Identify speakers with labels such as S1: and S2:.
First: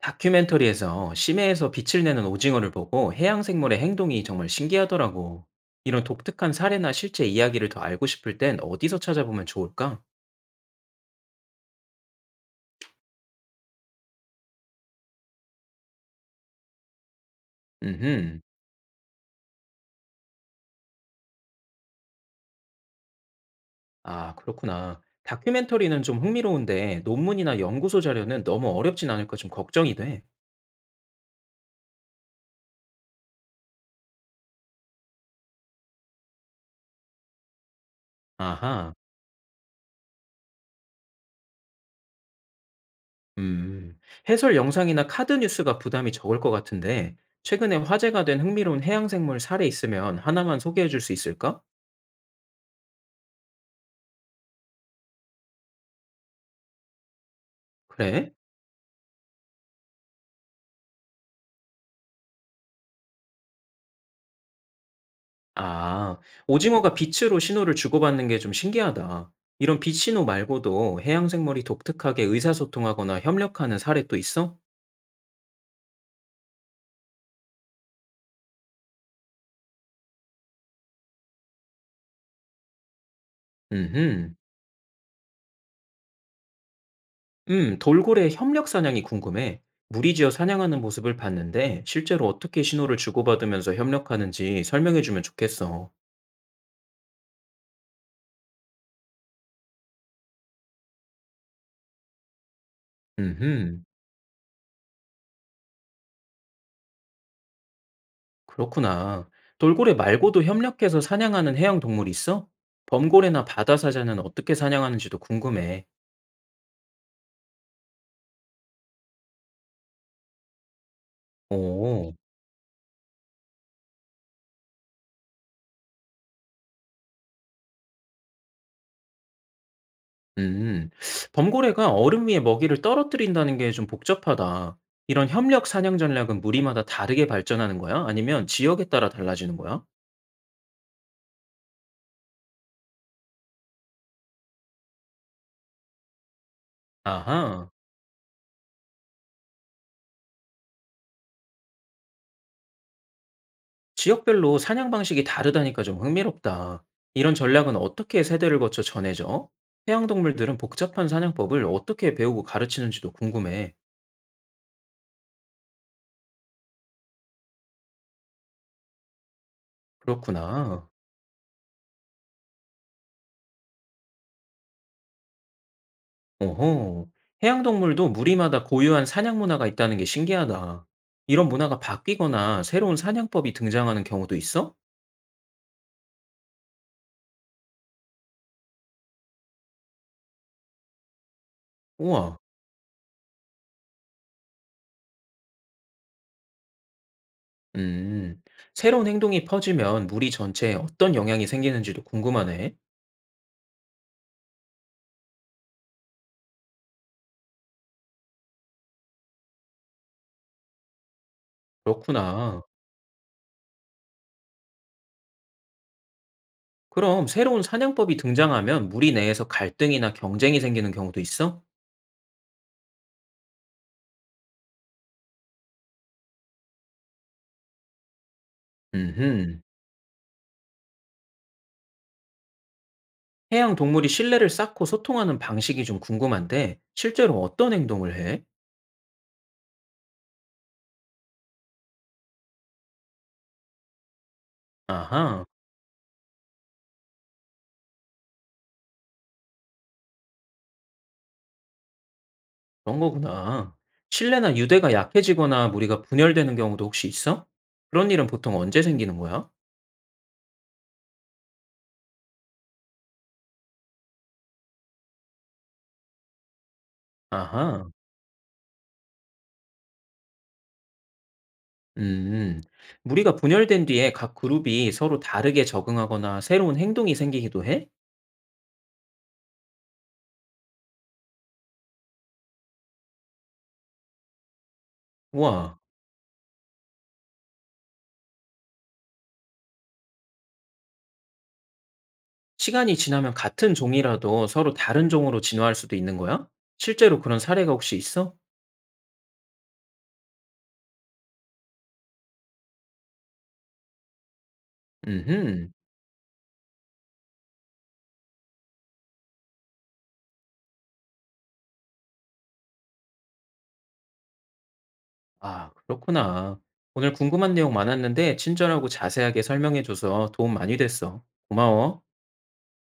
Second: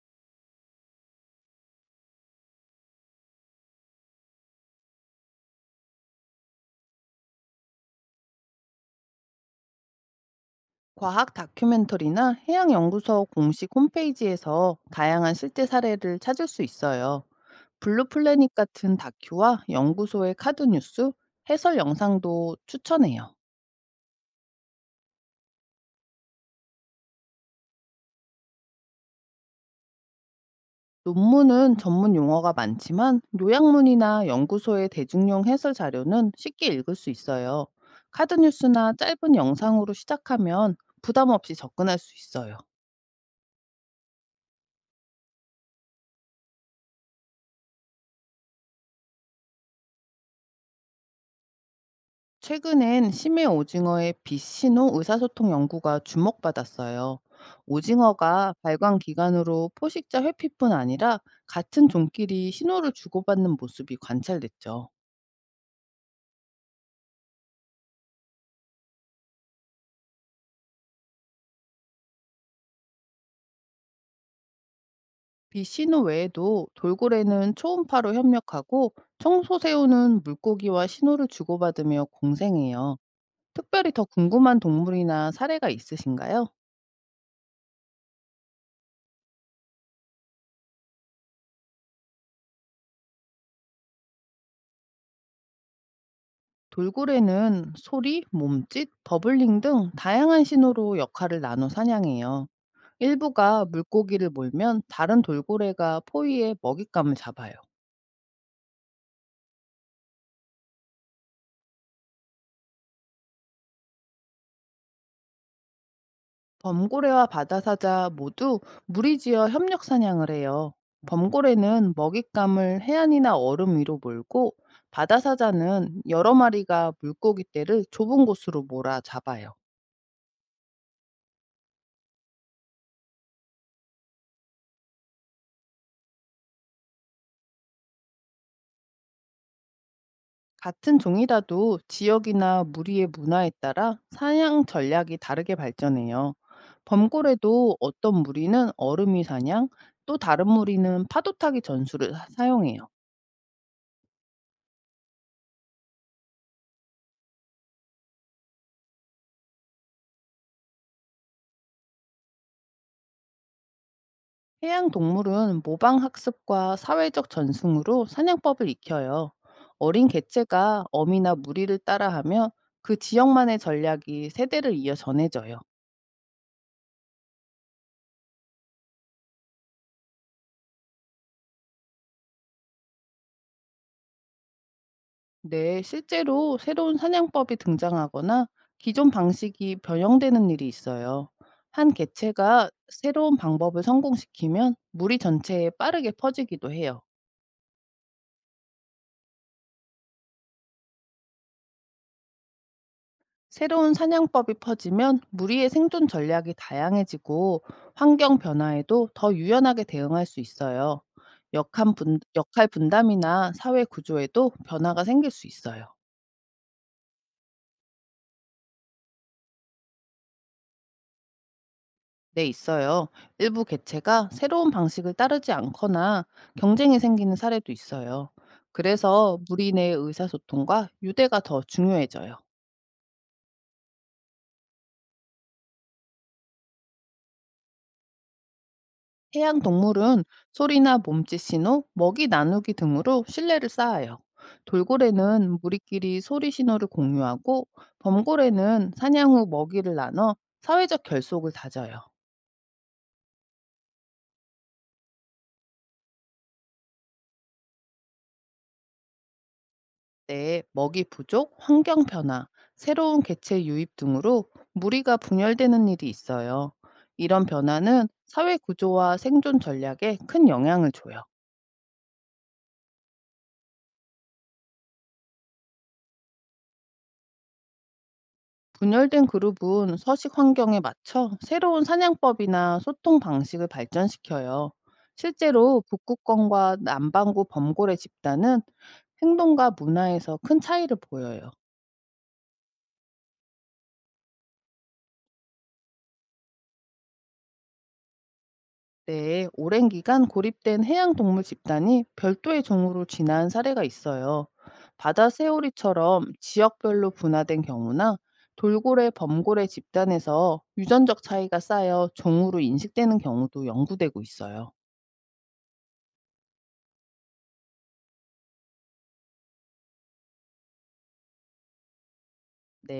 S1: 다큐멘터리에서 심해에서 빛을 내는 오징어를 보고 해양 생물의 행동이 정말 신기하더라고. 이런 독특한 사례나 실제 이야기를 더 알고 싶을 땐 어디서 찾아보면 좋을까?
S2: 과학 다큐멘터리나 해양연구소 공식 홈페이지에서 다양한 실제 사례를 찾을 수 있어요.
S1: 음,
S2: 블루플래닛 같은 다큐와 연구소의 카드뉴스, 해설 영상도 추천해요.
S1: 아, 그렇구나. 다큐멘터리는 좀 흥미로운데 논문이나 연구소 자료는 너무 어렵진 않을까 좀 걱정이 돼.
S2: 논문은 전문 용어가 많지만 요약문이나 연구소의 대중용 해설 자료는 쉽게 읽을 수 있어요.
S1: 아하,
S2: 카드뉴스나 짧은 영상으로 시작하면 부담 없이 접근할 수 있어요.
S1: 음, 해설 영상이나 카드 뉴스가 부담이 적을 것 같은데 최근에 화제가 된 흥미로운 해양 생물 사례 있으면 하나만 소개해 줄 수 있을까?
S2: 최근엔 심해 오징어의 빛신호 의사소통 연구가 주목받았어요.
S1: 그래?
S2: 오징어가 발광 기관으로 포식자 회피뿐 아니라 같은 종끼리 신호를 주고받는 모습이 관찰됐죠.
S1: 아. 오징어가 빛으로 신호를 주고받는 게 좀 신기하다. 이런 빛 신호 말고도 해양 생물이 독특하게 의사소통하거나 협력하는 사례 또 있어?
S2: 빛신호 외에도 돌고래는 초음파로 협력하고 청소새우는 물고기와 신호를 주고받으며 공생해요. 특별히 더
S1: 음흠.
S2: 궁금한 동물이나 사례가 있으신가요?
S1: 돌고래 협력 사냥이 궁금해. 무리지어 사냥하는 모습을 봤는데 실제로 어떻게 신호를 주고받으면서 협력하는지 설명해 주면 좋겠어.
S2: 돌고래는 소리, 몸짓, 버블링 등 다양한 신호로 역할을 나눠 사냥해요. 일부가
S1: 음흠.
S2: 물고기를 몰면 다른 돌고래가 포위에 먹잇감을 잡아요.
S1: 그렇구나. 돌고래 말고도 협력해서 사냥하는 해양 동물 있어? 범고래나 바다사자는 어떻게 사냥하는지도 궁금해.
S2: 범고래와 바다사자 모두 무리지어 협력 사냥을 해요. 범고래는
S1: 오.
S2: 먹잇감을 해안이나 얼음 위로 몰고 바다사자는 여러 마리가 물고기 떼를 좁은 곳으로 몰아 잡아요.
S1: 음, 범고래가 얼음 위에 먹이를 떨어뜨린다는 게 좀 복잡하다. 이런 협력 사냥 전략은 무리마다 다르게 발전하는 거야? 아니면 지역에 따라 달라지는 거야?
S2: 같은 종이라도 지역이나 무리의 문화에 따라 사냥 전략이 다르게 발전해요.
S1: 아하,
S2: 범골에도 어떤 무리는 얼음이 사냥, 또 다른 무리는 파도타기 전술을 사용해요.
S1: 지역별로 사냥 방식이 다르다니까 좀 흥미롭다. 이런 전략은 어떻게 세대를 거쳐 전해져? 해양동물들은 복잡한 사냥법을 어떻게 배우고 가르치는지도 궁금해.
S2: 해양 동물은 모방 학습과 사회적 전승으로 사냥법을 익혀요. 어린 개체가
S1: 그렇구나.
S2: 어미나 무리를 따라하며 그 지역만의 전략이 세대를 이어 전해져요.
S1: 어허. 해양 동물도 무리마다 고유한 사냥 문화가 있다는 게 신기하다. 이런 문화가 바뀌거나 새로운 사냥법이 등장하는 경우도 있어?
S2: 네, 실제로 새로운 사냥법이 등장하거나 기존 방식이 변형되는 일이 있어요. 한
S1: 우와.
S2: 개체가 새로운 방법을 성공시키면 무리 전체에 빠르게 퍼지기도 해요.
S1: 음. 새로운 행동이 퍼지면 무리 전체에 어떤 영향이 생기는지도 궁금하네.
S2: 새로운 사냥법이 퍼지면 무리의 생존 전략이 다양해지고 환경 변화에도 더 유연하게 대응할 수 있어요.
S1: 그렇구나.
S2: 역할 분담이나 사회 구조에도 변화가 생길 수 있어요.
S1: 그럼 새로운 사냥법이 등장하면 무리 내에서 갈등이나 경쟁이 생기는 경우도 있어?
S2: 네, 있어요. 일부 개체가 새로운 방식을 따르지 않거나 경쟁이 생기는 사례도 있어요. 그래서
S1: 음흠.
S2: 무리 내 의사소통과 유대가 더 중요해져요.
S1: 해양 동물이 신뢰를 쌓고 소통하는 방식이 좀 궁금한데, 실제로 어떤 행동을 해?
S2: 해양 동물은 소리나 몸짓 신호, 먹이 나누기 등으로 신뢰를 쌓아요.
S1: 아하.
S2: 돌고래는 무리끼리 소리 신호를 공유하고 범고래는 사냥 후 먹이를 나눠 사회적 결속을 다져요.
S1: 그런 거구나. 신뢰나 유대가 약해지거나 무리가 분열되는 경우도 혹시 있어? 그런 일은 보통 언제 생기는 거야?
S2: 때 먹이 부족, 환경 변화, 새로운 개체 유입 등으로 무리가 분열되는 일이 있어요. 이런
S1: 아하,
S2: 변화는 사회 구조와 생존 전략에 큰 영향을 줘요.
S1: 음. 무리가 분열된 뒤에 각 그룹이 서로 다르게 적응하거나 새로운 행동이 생기기도 해?
S2: 분열된 그룹은 서식 환경에 맞춰 새로운 사냥법이나 소통 방식을 발전시켜요.
S1: 우와,
S2: 실제로 북극권과 남반구 범고래 집단은 행동과 문화에서 큰 차이를 보여요.
S1: 시간이 지나면 같은 종이라도 서로 다른 종으로 진화할 수도 있는 거야? 실제로 그런 사례가 혹시 있어?
S2: 네, 오랜 기간 고립된 해양 동물 집단이 별도의 종으로 진화한 사례가 있어요. 바다
S1: 음흠.
S2: 새오리처럼 지역별로 분화된 경우나 돌고래, 범고래 집단에서 유전적 차이가 쌓여 종으로 인식되는 경우도 연구되고 있어요.
S1: 아, 그렇구나. 오늘 궁금한 내용 많았는데 친절하고 자세하게 설명해줘서 도움 많이 됐어. 고마워.
S2: 네.